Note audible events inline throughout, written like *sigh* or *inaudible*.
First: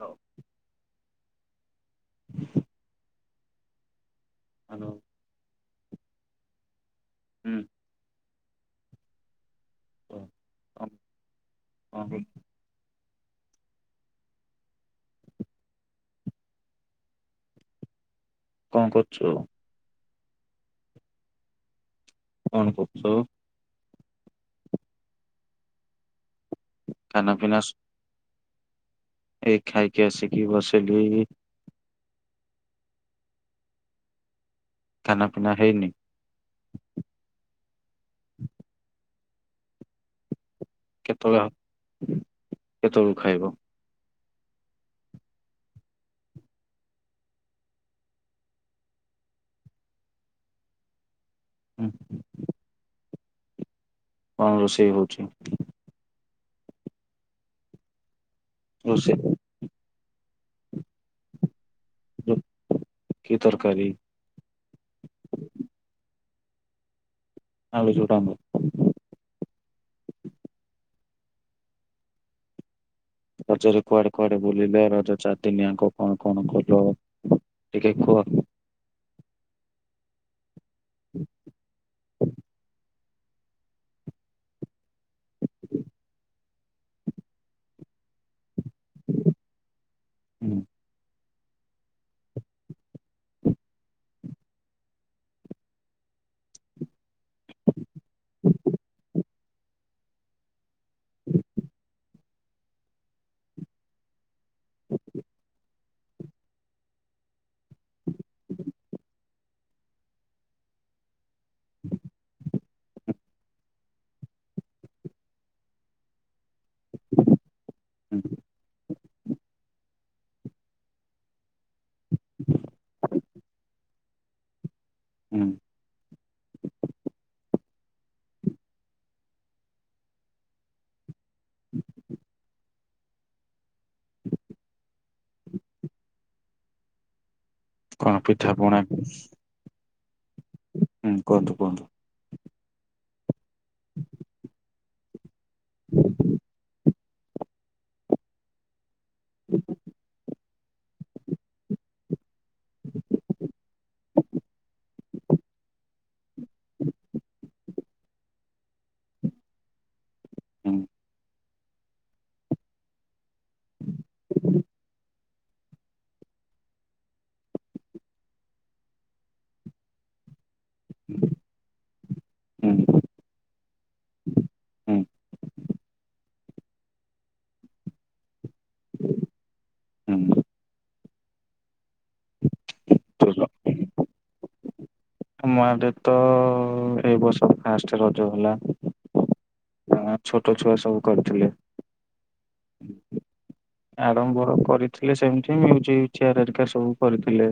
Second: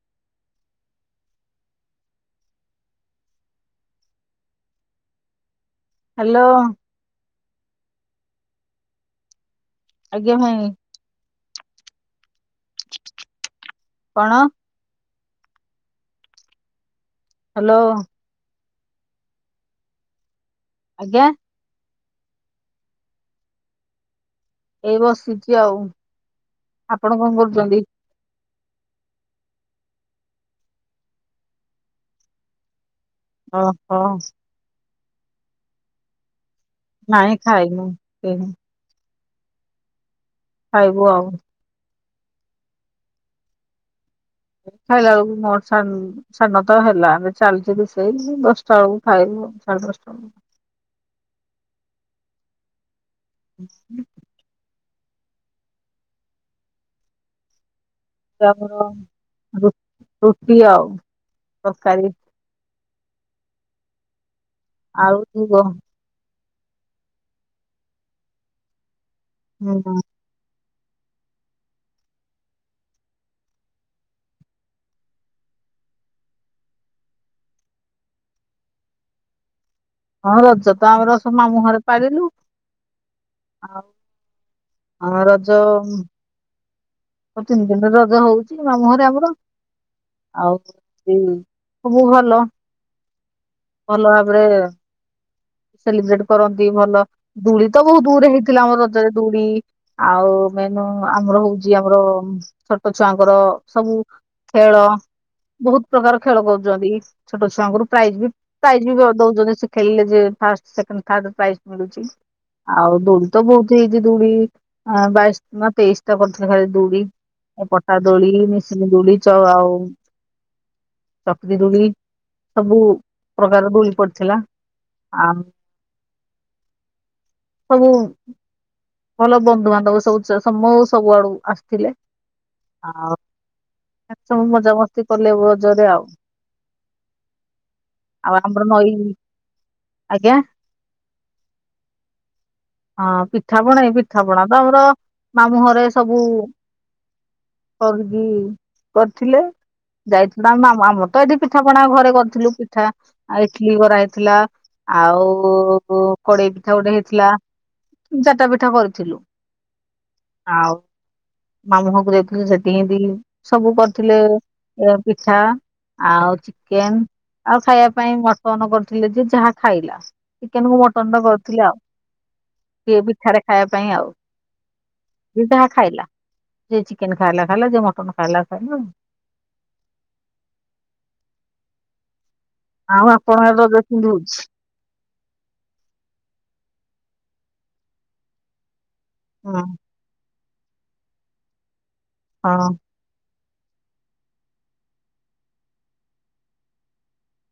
ହଉ। Hello. Hello. ହୁଁ। ଆଜ୍ଞା ଭାଇ *unintelligible* କଣ? ହ୍ୟାଲୋ। କଣ କରୁଚୁ? ଆଜ୍ଞା। କଣ କରୁଛ? ଏଇ ବସିଛି ଆଉ ଆପଣ ଖାନା କଣ ପିନା ସ କରୁଛନ୍ତି? ଏଇ ଖାଇକି ଆସିକି ବସିଲି। ଓ ହୋ। ଖାନା ପିନା ହେଇନି? ନାଇଁ ଖାଇନୁ ହେଇନି। ଖାଇବୁ ଆଉ କେତେଳେ ହ କେତବେଳ କୁ ଖାଇବ? ଖାଇଲା ବେଳକୁ। *unintelligible* ସାଢ଼େ ନ ତ ହେଲା ଏବେ ଚାଲିଚି ରୁଷେଇ ଦଶଟା ବେଳକୁ ଖାଇବୁ ସାଢେ ଦଶଟା ଏଳକୁ। ହୁଁ ହଁ। *unintelligible* କଣ ରୋଷେଇ ହଉଛି? ଆଜି ଆମର ରୋଷେଇ ରୁ ରୁଟି ଆଉ ତରକାରୀ। କି ତରକାରୀ? ଆଉ ତୁ କହ। ଆଳୁ ଯୋଉଟା ହୁଏ। ହୁଁ ହ। ରଜରେ କୁଆଡ଼େ କୁଆଡ଼େ ବୁଲିଲେ ରଜ ଚାରିଦିନି ଆଙ୍କ କଣ କଣ କଲ? ଟିକେ କୁହ। ହଁ ରଜ ତ ଆମର ସ ମାମୁ ହରେ ପାଳିଲୁ ଆଉ। ଆର ରଜ ତିନି ଦିନ ରଜ ହଉଛି ମାମୁ ହରେ ଆମର। ଆଉ ହୁଁ ଯଉ ସବୁ ଭଲ। ଭଲ ଭାବରେ ସେଲିବ୍ରେଟ କରନ୍ତି ଭଲ। ଦୂଳି ତ ବହୁତ ଦୂରେ ହେଇଥିଲା ଆମର ରଜରେ ଦୁଳି ଆଉ ମେନ ଆମର ହଉଛି ଆମର ଛୋଟ ଛୁଆଙ୍କର ସବୁ ଖେଳ ବହୁତ ପ୍ରକାର ଖେଳ କରୁଛନ୍ତି ଛୋଟ ଛୁଆଙ୍କୁ ପ୍ରାଇଜ ବି ପ୍ରାଇଜ ବି ଦଉଛନ୍ତି। ଖେଳିଲେ ଯିଏ ଫାଷ୍ଟ ସେକେଣ୍ଡ ଥାର୍ଡ ପ୍ରାଇଜ ମିଳୁଛି। ଆଉ ଦୋଳି ତ ବହୁତୁ ହେଇଛି ଦୁଳି ବାଇଶ ନାଁ ତେଇଶିଟା କରି ସେ ଘରେ ଦୋଳି ପଟା ଦୋଳି ହୁଁ ମସିନି ଦୋଳି ଚ ଆଉ ଚକ୍ରି ଦୋଳି ସବୁ ପ୍ରକାର ଦୋଳି ପଡିଥିଲା। ଆମ୍ ହୁଁ ସବୁ ଭଲ ବନ୍ଧୁବାନ୍ଧବ ସବୁ ସମ ସବୁଆଡୁ ଆସିଥିଲେ ଆଉ ସବୁ ମଜାମସ୍ତି କଲେ ବୋଜୋରେ ଆଉ। କଣ ଆଉ ପିଠା ଆମର ପଣା ନଈ ହୁଁ ଆଜ୍ଞା ହୁଁ କୁହନ୍ତୁ କୁହନ୍ତୁ। ହଁ ପିଠାପଣା କି ପିଠାପଣା ତ ଆମର ମାମୁଁହଁରେ ସବୁ କର କି କରିଥିଲେ ଯାଇ ବା ଆମ ଆମର ତ ଏଠି ପିଠାପଣା ଘରେ କରିଥିଲୁ ପିଠା ଇଟିଲିି କରା ହେଇଥିଲା। ଆଉ ଉ କୁ କଡେଇ ପିଠା ଗୋଟେ ହେଇଥିଲା। ଚାଟା ପିଠା କରିଥିଲୁ ଆଉ ହୁଁ ମାମୁହଁକୁ ଯାଇଥିଲି ସେଠି ହିଁତି ସବୁ କରିଥିଲେ। ପି ଠା ଆଉ ଚିକେନ। ଆଉ ଖାଇବା ପାଇଁ ମଟନ କରିଥିଲେ ଯେ ଯାହା ଖାଇଲା। ଚିକେନ କୁ ମଟନ ଟା କରୁଥିଲେ ଆଉ ହୁଁ ସିଏ ପିଠାରେ ଖାଇବା ପାଇଁ ଆଉ ହୁଁ ଯିଏ ଯାହା ଖାଇଲା ଯିଏ ଚିକେନ ଖାଇଲା ଖାଇଲା ଯିଏ ମଟନ ଖାଇଲା ଖାଇଲା ହୁଁ। ଆଉ ଆପଣ ଏବେ *unintelligible* ହଉଚି। ଆମ ଆଡେ ତ ଏଇ ବର୍ଷ ଫାଷ୍ଟେ ରଜ ହେଲା। ହଁ। ହଁ ଛୋଟ ଛୁଆ ସବୁ କରୁଥିଲେ। ହଁ। ହୁଁ ହୁଁ। ଆରମ୍ଭ ରୁ କରିଥିଲେ ସେମିତି ମ୍ୟୁଜିକ ଚେୟାର ହେରିକା ସବୁ କରିଥିଲେ।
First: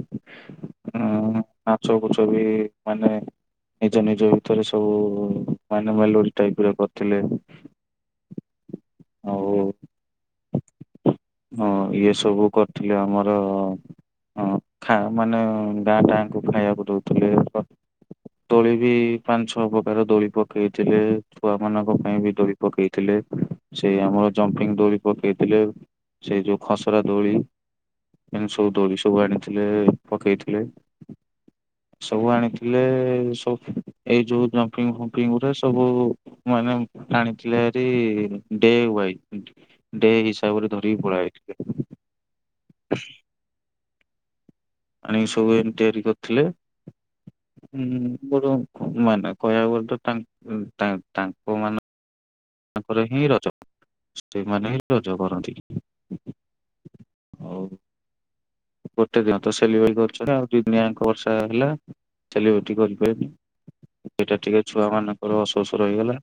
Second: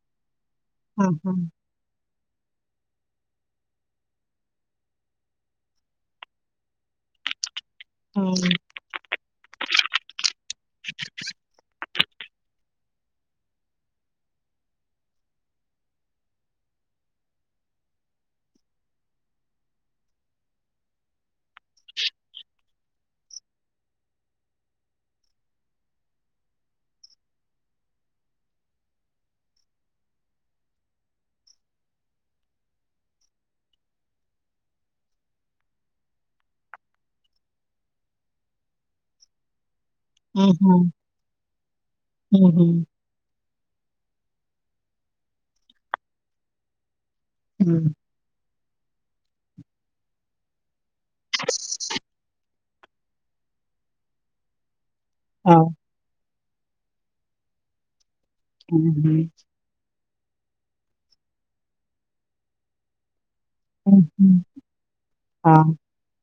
ହୁଁ। ଉଁ ନାଚ କୁଚ ବି ମାନେ ନିଜ ନିଜ ଭିତରେ ସବୁ ମାନେ ମେଲୋଡି ଟାଇପର କରିଥିଲେ। ହୁଁ। ଆଉ ହଁ ଇଏ ସବୁ କରିଥିଲେ ଆମର ଅ-ଅ ହଁ ଥା ମାନେ ଗାଁ ଟାଙ୍କୁ ଖାଇବାକୁ ଦଉଥିଲେ ପ ଦୋଳି ବି ପାଞ୍ଚ ଛଅ ପ୍ରକାର ଦୋଳି ପକେଇଥିଲେ ଛୁଆ ମାନଙ୍କ ପାଇଁ ବି ଦୋଳି ପକେଇଥିଲେ ସେ ଆମର ଜମ୍ପିଂ ଦୋଳି ପକେଇଥିଲେ। ସେଇ ଯୋଉ ଖସରା ଦୋଳି ଏ ସବୁ ଦୋଳି ସବୁ ଆଣିଥିଲେ ପକେଇଥିଲେ। ସବୁ ଆଣିଥିଲେ ସବ ଏଇ ଯୋଉ ଜମ୍ପିଙ୍ଗ ଫମ୍ପିଙ୍ଗରେ ସବୁ ମାନେ ଆଣିଥିଲେ ହେରି ଡେୱାଇ। ଡେ ହୁଁ ହିସାବରେ ହୁଁ ଧରିିକି ପାଳଆଇଥିଲେ। ହୁଁ ହୁଁ ଆଣିକି ସବୁ ଏନ ତିଆରି କରିଥିଲେ ହୁଁ ହୁଁ ଉମ ବଡ ଆମ ମାନେ କହିବାକୁ ଗଲେ ତ ତାଙ୍କ ତାଙ୍କ ମାନେ ତାଙ୍କର ହିଁ ରଜ ସେମାନେ ହିଁ ରଜ କରନ୍ତି। ହଁ ଆଉ ହୁଁ ଗୋଟେ ହୁଁ ଦିନ ତ ସେଲିବ୍ରେ କରିଛନ୍ତି ଆଉ ଦି ଦିଆଙ୍କ ବର୍ଷା ହେଲା ସେଲିବ୍ରେଟି କରିପାଲେନି। ହୁଁ ହୁଁ ସେଟା ଟିକେ ଛୁଆ ମାନଙ୍କର ହଁ ଅସୋସ୍ ରହିଗଲା।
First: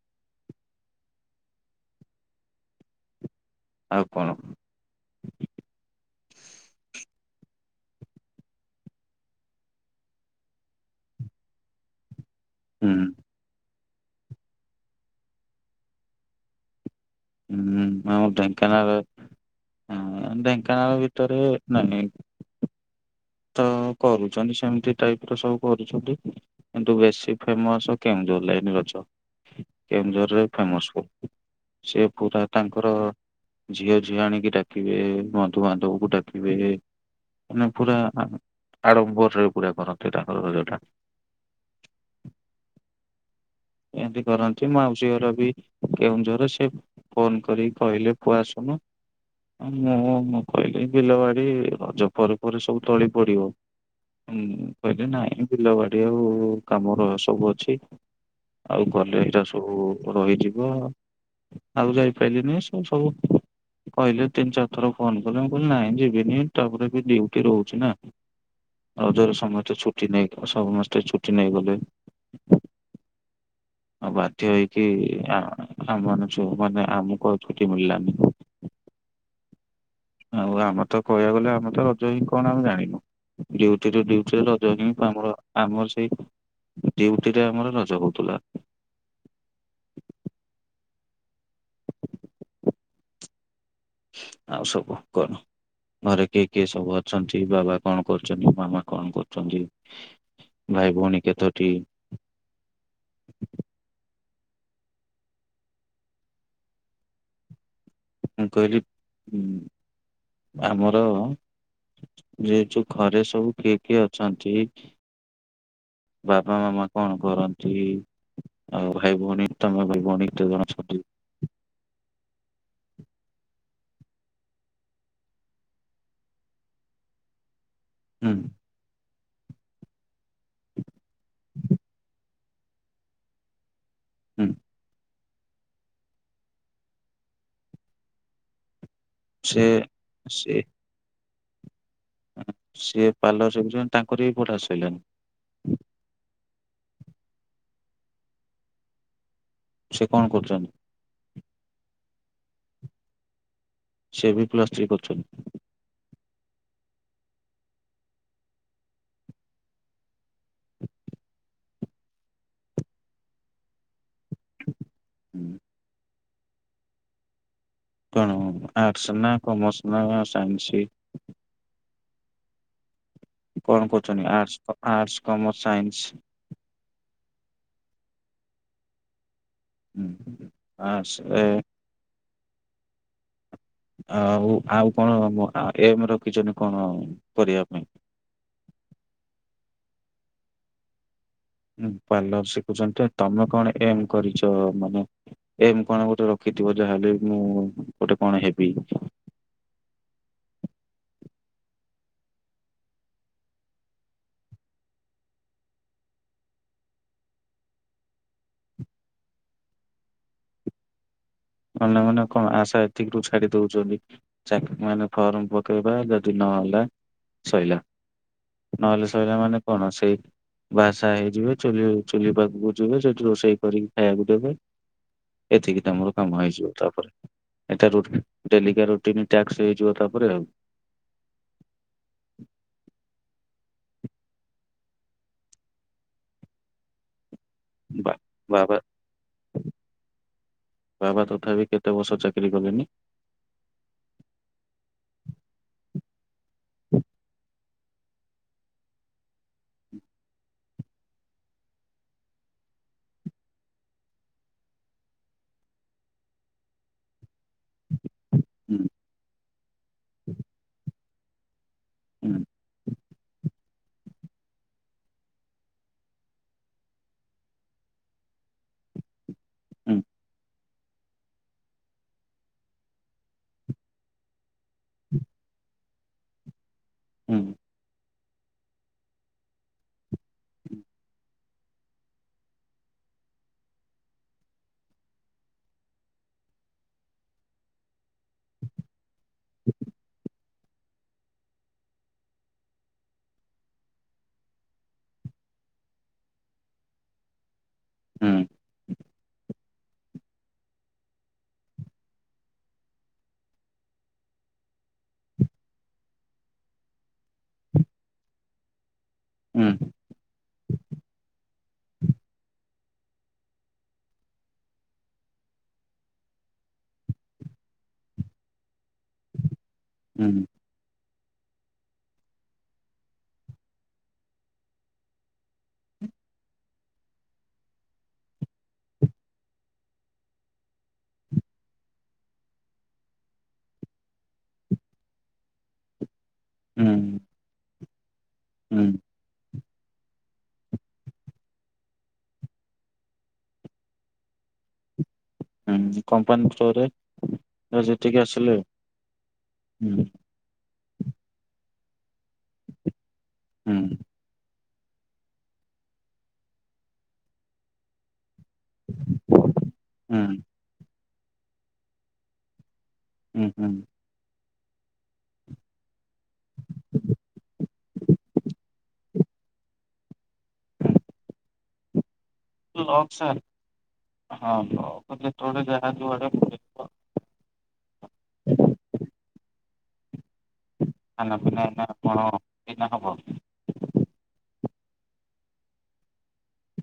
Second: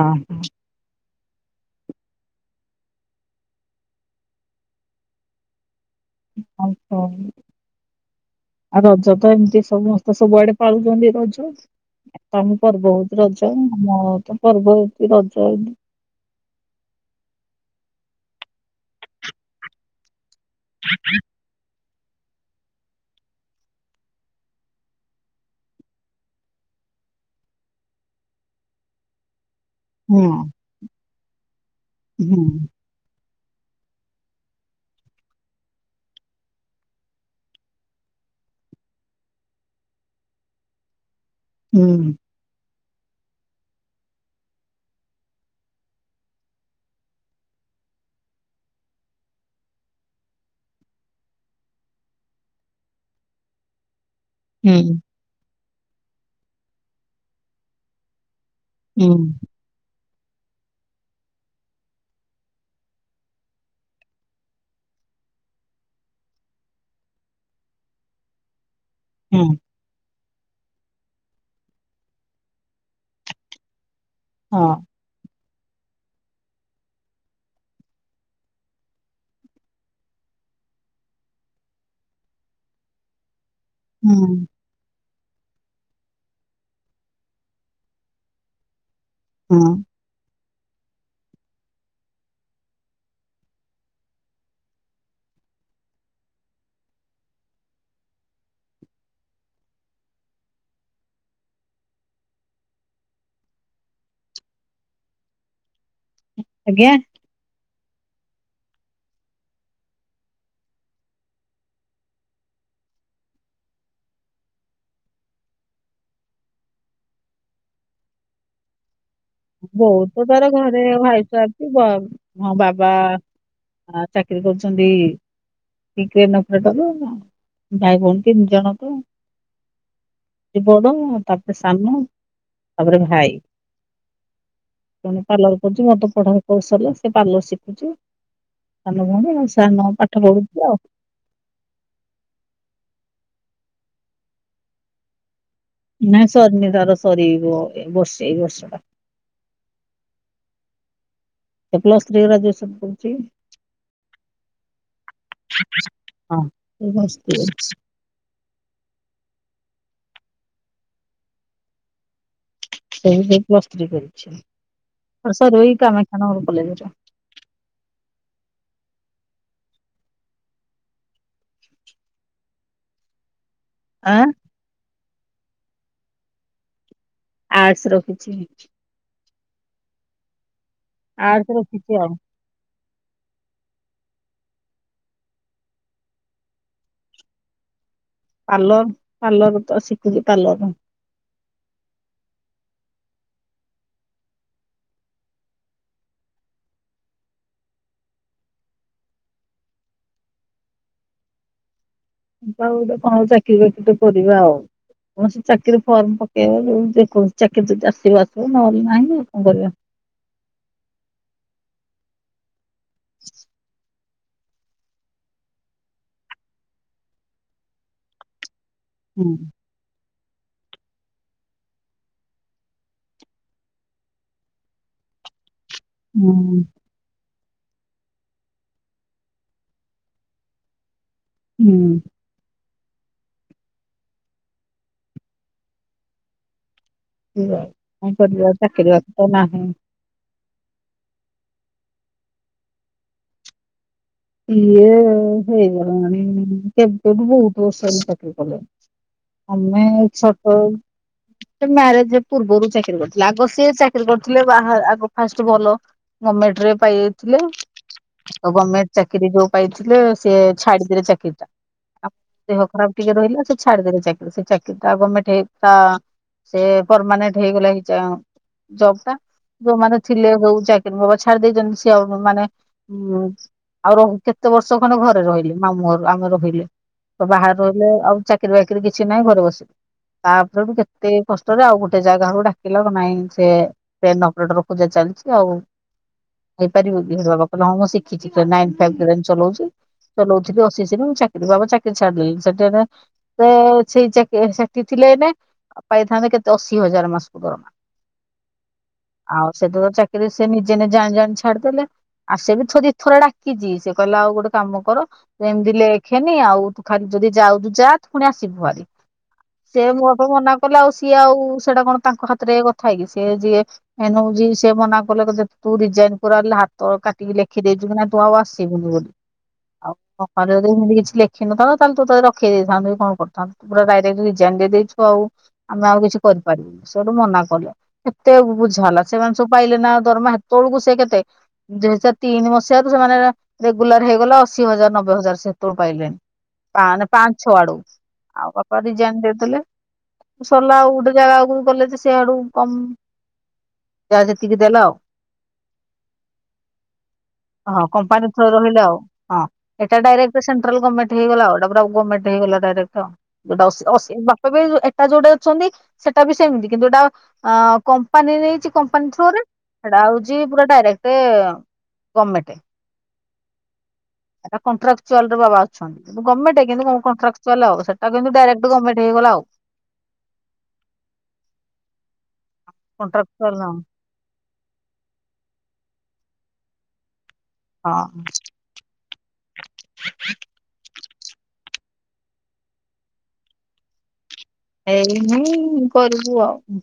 ହଁ ହଁ। ଆଉ କଣ? *unintelligible* ଆଉ ରଜ ତ ଏମିତି ସମସ୍ତେ ସବୁଆଡେ ପାଳୁଛନ୍ତି ରଜ। ତମ ପର୍ବ ହୁଁ ହଉଚି ରଜ ଆମ ତ ପର୍ବ ହଉଚି ରଜ ଏ ହୁଁ ହୁଁ ଆଉ ଢେଙ୍କାନାଳ ହୁଁ ଢେଙ୍କାନାଳ ଭିତରେ ନାଇ ନାଇଁ ତ କରୁଛନ୍ତି ସେମିତି ଟାଇପ୍ ର ସବୁ କରୁଛନ୍ତି। କିନ୍ତୁ ବେଶୀ ଫେମସ କେଉଁଝର ଲାଇନ୍ ଗଛ। କେଉଁଝରରେ ହଁ ଫେମସ ସେ ପୁରା ହୁଁ ତାଙ୍କର ଝିଅ ଝିଅ ଆଣିକି ଡାକିବେ ବନ୍ଧୁବାନ୍ଧବକୁ ଡାକିବେ ମାନେ ପୁରା ହାଁ ଆଡ଼ମ୍ବରରେ ପୁରା କରନ୍ତି ତାଙ୍କର ରଜଟା। ହୁଁ। ଏମିତି କରନ୍ତି ମାଉସୀ ଘର ବି କେଉଁଝର ସେ ଫୋନ୍ କରିକି କହିଲେ ପୁଅ ଆସୁନୁ। ମୁଁ ମୁଁ କହିଲି ବିଲବାଡି ରଜ ପରେ ପରେ ସବୁ ତଳି ପଡ଼ିବ। ହୁଁ କହିଲି ନାଇଁ ବିଲ ବାଡ଼ି ଆଉ କାମର ସବୁ ଅଛି। ଆଉ ହୁଁ ଗଲେ ଏଇଟା ସବୁ ରହିଯିବ ଆଉ ଯାଇପାଇଲିନି ସୁ ସବୁ କହିଲେ ତିନି ଚାରି ଥର ଫୋନ୍ କଲେ ମୁଁ କହିଲି ନାଇଁ ଯିବିନି ତାପରେ ବି ଡିଉଟି ରହୁଛି ନା। ରଜରେ ହଁ ସମସ୍ତେ ଛୁଟି ନେଇ ସମସ୍ତେ ଛୁଟି ନେଇଗଲେ। ଆଉ ବାଧ୍ୟ ହେଇକି ଆ-ଆମମାନ ମାନେ ଆମକୁ ଆଉ ଛୁଟି ମିଳିଲାନି। ଆଉ ଆମେ ତ କହିବାକୁ ଗଲେ ଆମେ ତ ରଜ ହିଁ କଣ ଆମେ ଜାଣିନୁ ଡିଉଡିରୁ ହୁଁ ଡିଉଟିରେ ରଜ ହିଁ ଆମର ଆମର ସେଇ ଡିଉଟିଟା ଆମର ରଜର ହଉଥିଲା। ହଁ। ଆଉ ସବୁ କଣ ଘରେ କିଏ କିଏ ସବୁ ଅଛନ୍ତି ବାବା କଣ କରୁଛନ୍ତି? ମାମା କଣ କରୁଛନ୍ତି? ଭାଇ ଭଉଣୀ କେତୋଟି? ଆଜ୍ଞା ମୁଁ କହିଲି ଉ ଆମର ଯେ ଯୋ ଘରେ ସବୁ କିଏ କିଏ ଅଛନ୍ତି? ଏ ବାପା ମାମା କଣ କରନ୍ତି, ଆଉ ଭାଇ ଭଉଣୀ ତମେ ଭାଇ ବହୁତ ଭଉଣୀ କେତେ ତାର ଜଣ ଘରେ ଅଛନ୍ତି? ଭାଇସା ବାବ୍ ହଁ ବାବା ଚାକିରି କରୁଛନ୍ତି। କ୍ରେନ୍ ଅପରେଟର ଭାଇ ଭଉଣୀ ହୁଁ ତିନି ଜଣ କୁ ସି ବଡ଼ ତାପରେ ସାନ ତାପରେ ଭାଇ ହୁଁ। ପାର୍ଲର କରୁଛି ମତେ ପଢା କୌଶଲ ସେ ପାର୍ଲର ଶିଖୁଛି ସାନ ଭଉଣୀ ସେ ସାନ ପାଠ ସେ ପଢୁଛିି ଆଉ ସିଏ ପାର୍ଲରରେ ଜଣେ ତାଙ୍କର ବି ପଢ଼ା ସଇିଲାଣି। ନାଇଁ ନିରାର ସରିବ ବର୍ଷେ ଏଇ ବର୍ଷ ଟା ସେ କଣ କରୁଛନ୍ତି। ସେ ପ୍ଲ ସ୍ତ୍ରୀ ଗ୍ରଜୁଏସନ୍ କରୁଛି। ସେ ବି ପ୍ଲସ୍ ଥ୍ରୀ କରୁଛନ୍ତି। ହଁ ପ୍ଲସ୍ ଥ୍ରୀ କରୁଛି ସେଇ ବି ସେଇ ପ୍ଲସ୍ ଥ୍ରି କରୁଛି ହଁ ସାର୍ ହୁଁ। ଏଇ କାମାକ୍ଷାନଗର କଲେଜ୍ରେ କଣ ଆର୍ଟସ୍ ନା କମର୍ସ ନା ସାଇନ୍ସି କଣ କହୁଛନ୍ତି ଆଁ arts arts commerce science. Arts ରଖୁଛି। ହୁଁ ହୁଁ ହୁଁ। ଆର୍ଟସ୍ ରଖିଛି ଆଉ। ଆଉ ଆଉ କଣ ଏମ୍ ରଖିଛନ୍ତି କଣ କରିବା ପାଇଁ। ପାର୍ଲର ପାର୍ଲର ତ ଶିଖୁଛି କାଲର ପାର୍ଲର ଶିଖୁଛନ୍ତି ତ ତମେ କଣ ଏମ୍ କରିଛ ମାନେ। ଏମ୍ କଣ ଗୋଟେ ରଖିଥିବ ଯାହାହେଲେ ମୁଁ ଗୋଟେ କଣ ହେବି? ଆଉ କଣଉ ଚାକିରରି ବାକିରି ଟେ କରିବା ଆଉ। କୌଣସି ଚାକିରି ଫର୍ମ ପକେଇବା ଜେକୌଣସି ଚାକିରି ଯଦି ଆସିବା ଆସିବ ନହେଲେ ନାହିଁ ଆଉ କଣ କରିବା। ଅନ୍ୟମାନେ କଣ ଆଶା ଏତିକରୁୁ ଛାଡ଼ି ଦଉଛନ୍ତି। ଚାକିର ମାନେ ଫର୍ମ ପକେଇବା ଯଦି ନହେଲା ସଇଲା। ନହେଲେ ହୁଁ। ସଇିଲା ମାନେ କଣ ସେଇ ବାହା ସାହା ହେଇଯିବେ ଚୁଲି ଚୁଲି ପାଖକୁ ଯିବେ ସେଠି ରୋଷେଇ କରିକି ଖାଇବାକୁ ଦେବେ। ଏତିକି କାମ। ହୁଁ କମ ହେଇଯିବ ତାପରେ ଏଠା ରୁଟି ଡେଲିିକା ରୁଟିନ୍ ଟ୍ୟାକ୍ସ ହେଇଯିବ ତାପରେ ଆଉ। ହୁଁ। ସେୟା ବା କଣ କରିଆ ବାବା ଚାକିରି ବାକିରି ତ ନାହିଁ। ବାବା ତଥାପି କେତେ ବର୍ଷ ଚାକିରି କଲେନି? ଇଏ ହେଇଗଲାଣି କେବେଠୁ ବହୁତ ବର୍ଷହେଲା ଚାକିରି କଲେଣି। ଆମେ *unintelligible* ସେ ମ୍ୟାରେଜ ପୂର୍ବରୁ ଚାକିରି କରିଥିଲେ ଆଗ ସିଏ ଚାକିରି କରିଥିଲେ ବାହା ଅଗ ଫାଷ୍ଟ ଭଲ ଗମେଟରେ ପାଇ ଥିଲେ ଆ ହୁଁ ଗମେଣ୍ଟ ଚାକିରୀ ଯୋଉ ପାଇଥିଲେ ସିଏ ଛାଡିଦେଲେ ଚାକିରି ଟା। ହୁଁ। ଦେହ ଖରାପ ଟିକେ ରହିଲା ସେ ଛାଡିଦେଲେ ଚାକିରି ସେ ଚାକିରି ଟା ଗୋର୍ମେଣ୍ଟ *unintelligible* ସେ ପରମାନେଣ୍ଟ ହେଇଗଲା ଏଇ ଜବ ଟା। ଯୋଉମାନେ ହୁଁ ଥିଲେ ଯୋଉ ଚାକିରୀ ବଗ ଛାଡ଼ି ଦେଇଛନ୍ତି ସିଏ ଆଉ ମାନେ ଉ ଆଉ ର କେତେ ବର୍ଷ ଖଣ୍ଡେ ଘରେ ରହିଲେ ମାମୁଁରୁ ଆମେ ରହିଲେ ତ ବାହାରେ ରହିଲେ ଆଉ ଚା କୀରି ବାକିରି କିଛି ନାହିଁ ଘରେ ବସିବି ତାପରଠୁ କେତେ କଷ୍ ଷ୍ଟ ରେ ଆଉ ଗୋଟେ ଜାଗାକୁ ଡାକିଲା ନାଇଁ ସେ ଟେନ ଅପରେଟର ଖୋଜା ଚାଲିଛି ଆଉ ହେଇପାରିବ କି ତା ବାପା କହିଲେ ହଁ ମୁଁ ଶିଖିଛି *unintelligible* ସେଠି ବସିଛି ମୁଁ ଚାକିରି ବାବା ଚାକିରି ଛାଡ଼ିଦେଲି *unintelligible* ସେ ସେଇ ଚାକ ସେଠୀ ଥିଲେ ଏଇନେ ପାଇଥାନ୍ତେ କେତେ ଅଶି ହଜାର ମାସକୁ ଦରମା। ହୁଁ। ଆଉ ସେଥି ତ ଚାକିରି ସେ ନିଜେ ନି ଜାଣି ଜାଣି ଛାଡିଦେଲେ ଆ ସେ ବି ଥୋଡ଼ି ଥରେ ଡାକିଛି ସେ କହିଲା ଆଉ ଗୋଟେ କାମ କର ଏମିତି ଲେଖେନି ଆଉ ତୁ ଖାଲି ଯଦି ଯାଉଛୁ ଯା ତୁ ପୁଣି ଆସିବୁ ଭାରି। ହୁଁ ସିଏ ହୁଁ ମୋ ପାଇଁ ମନା କଲେ ଆଉ ସିଏ ଆଉ ସେଟା କଣ ତାଙ୍କ ହାତରେ କଥା କି ସିଏ ଯିଏ ଏନୁ ସେ ମନା କଲେ ତୁ ରିଜାଇନ କର ହାତ କାଟିକି ଲେଖ। ଖି ଦେଇ ଜିବୁନାଇଁ ତୁ ଆଉ ଆସିବୁନି ବୋଲି ଆଉ କଣ ହୁଁ କରିବ ହେ କିଛି ଲେଖିନଥାନ୍ତ ତାହାଲେ ତତେ ରଖେଇ ଦେଇଥାନ୍ତୁ କି କଣ କରିଥାନ୍ତୁ ତୁ ପୁରା ଡାଇରେକ୍ଟ ରିଜାଇନ ଦେଇଦେଇଛୁ ଆଉ। ଆମେ ଆଉ କିଛି କରିପାରିବୁନି ସେଠୁ ମନା କଲେ। କେତେ ବୁଝା ହେଲା ସେମାନେ ସବୁ ପାଇଲେ ନା ଦରମା ହେତେବେଳକୁ ସେ କେତେ ଦୁଇ ହଜାର ତିନି ମସିହା ରୁ ସେମାନେ ରେଗୁଲାର ହେଇଗଲା ଅଶି ହଜାର ନବେ ହଜାର ସେତେବେଳୁ ପାଇଲେଣି। ପାନ ହୁଁ ପାଞ୍ଚ ଛ ଆଡ଼କୁ ଆଉ ପାପା ହୁଁ ରିଯାଇନ୍ ଦେଇଦେଲେ। ସରିଲା ଆଉ ଗୋଟେ ଜାଗାକୁ ଗଲେ ଯେ ସେଆଡୁ କମ ଯାହା ଯେତିକି ଦେଲା ଆଉ। ହୁଁ କମ୍ପାନୀଷ୍ଟୋରରେ। ହଁ କମ୍ପାନୀ ଥ୍ରୋ ରହିଲେ ଆଉ ହଁ ହୁଁ ଏଇଟା ଡାଇରେକ୍ଟ। ସେଣ୍ଟ୍ରାଲ ଗଭର୍ଣ୍ମେଣ୍ଟ ହେଇଗଲା ଆଉ ଏଟା ପରା ଗମେଣ୍ଟ ହେଇଗଲା ଡାଇରେକ୍ଟ *unintelligible* ବି ହୁଁ ଏଟା ଯୋଉଟା ଅଛନ୍ତି ସେଟା ବି ସେମିତି କିନ୍ତୁ ଏଟା କମ୍ପାନୀ ନେଇଛି କମ୍ପାନୀ ଥ୍ରୋରେ ସେଟା ହୁଁ ହଉଛି ପୁରା ଡାଇରେକ୍ଟ ଗମେଣ୍ଟ। ହୁଁ ହୁଁ। ଏ କଣ୍ଟ୍ରାକ୍ଚୁଆଲ ରେ ବାବା ଅଛନ୍ତି। ଗମେଣ୍ଟ କିନ୍ତୁ କଣ୍ଟ୍ରାକ୍ଚୁଆଲ ଆଉ ସେଟା କିନ୍ତୁ ଡାଇରେକ୍ଟ ଗମେଣ୍ଟ ହେଇଗଲା ଆଉ। ଲକ୍ ସାର୍ କଣ୍ଟ୍ରାକ୍ଚୁଆଲ ହଁ ଲକ ରେ ଯେତେବେଳେ ଯାହା ଯୋଉଆଡ଼େ ହଁ ହଁ। *inaudible* ଖାନା ପିନା ଏଇନ କଣ ଏଇନା ହବ? ଏଇ ହିଁ କରିବୁ ଆଉ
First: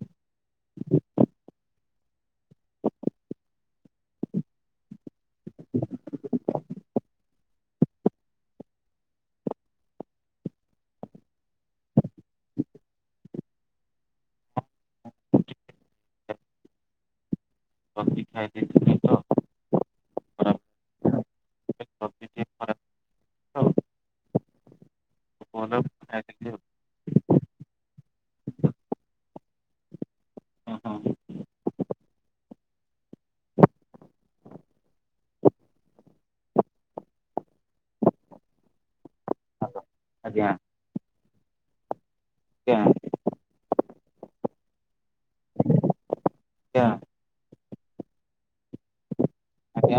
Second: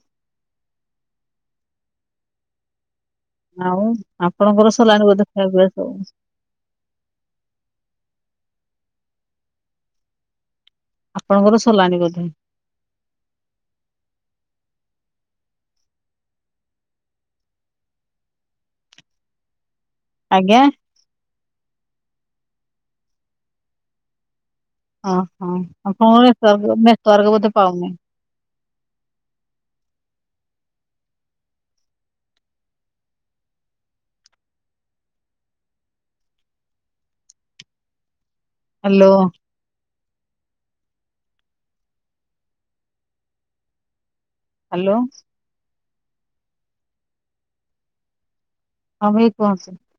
ଆଉ ଆପଣଙ୍କର ସରିଲାଣି ବୋଧେ ଖିଆ ପିଆ ସବୁ? ଆପଣଙ୍କର ସରିଲାଣି ବୋଧେ? ରାତି ଖାଇ ଦେଇଥିଲି ତ। ଖରାପ ଆଜ୍ଞା। ଛତି ଟିକେ ଖରାପ ତ ଅ ହଁ ଭଲ ଖାଇଦେଲି ଆଉ। ଆପଣଙ୍କର ନେଟୱାର୍କ ବୋଧେ ପାଉନି? ହଁ ହଁ ହ୍ୟାଲୋ। ଆଜ୍ଞା। ଆଜ୍ଞା ହ୍ୟାଲୋ। ଆଜ୍ଞା ହଁ ଭାଇ କୁହ। ଆଜ୍ଞା।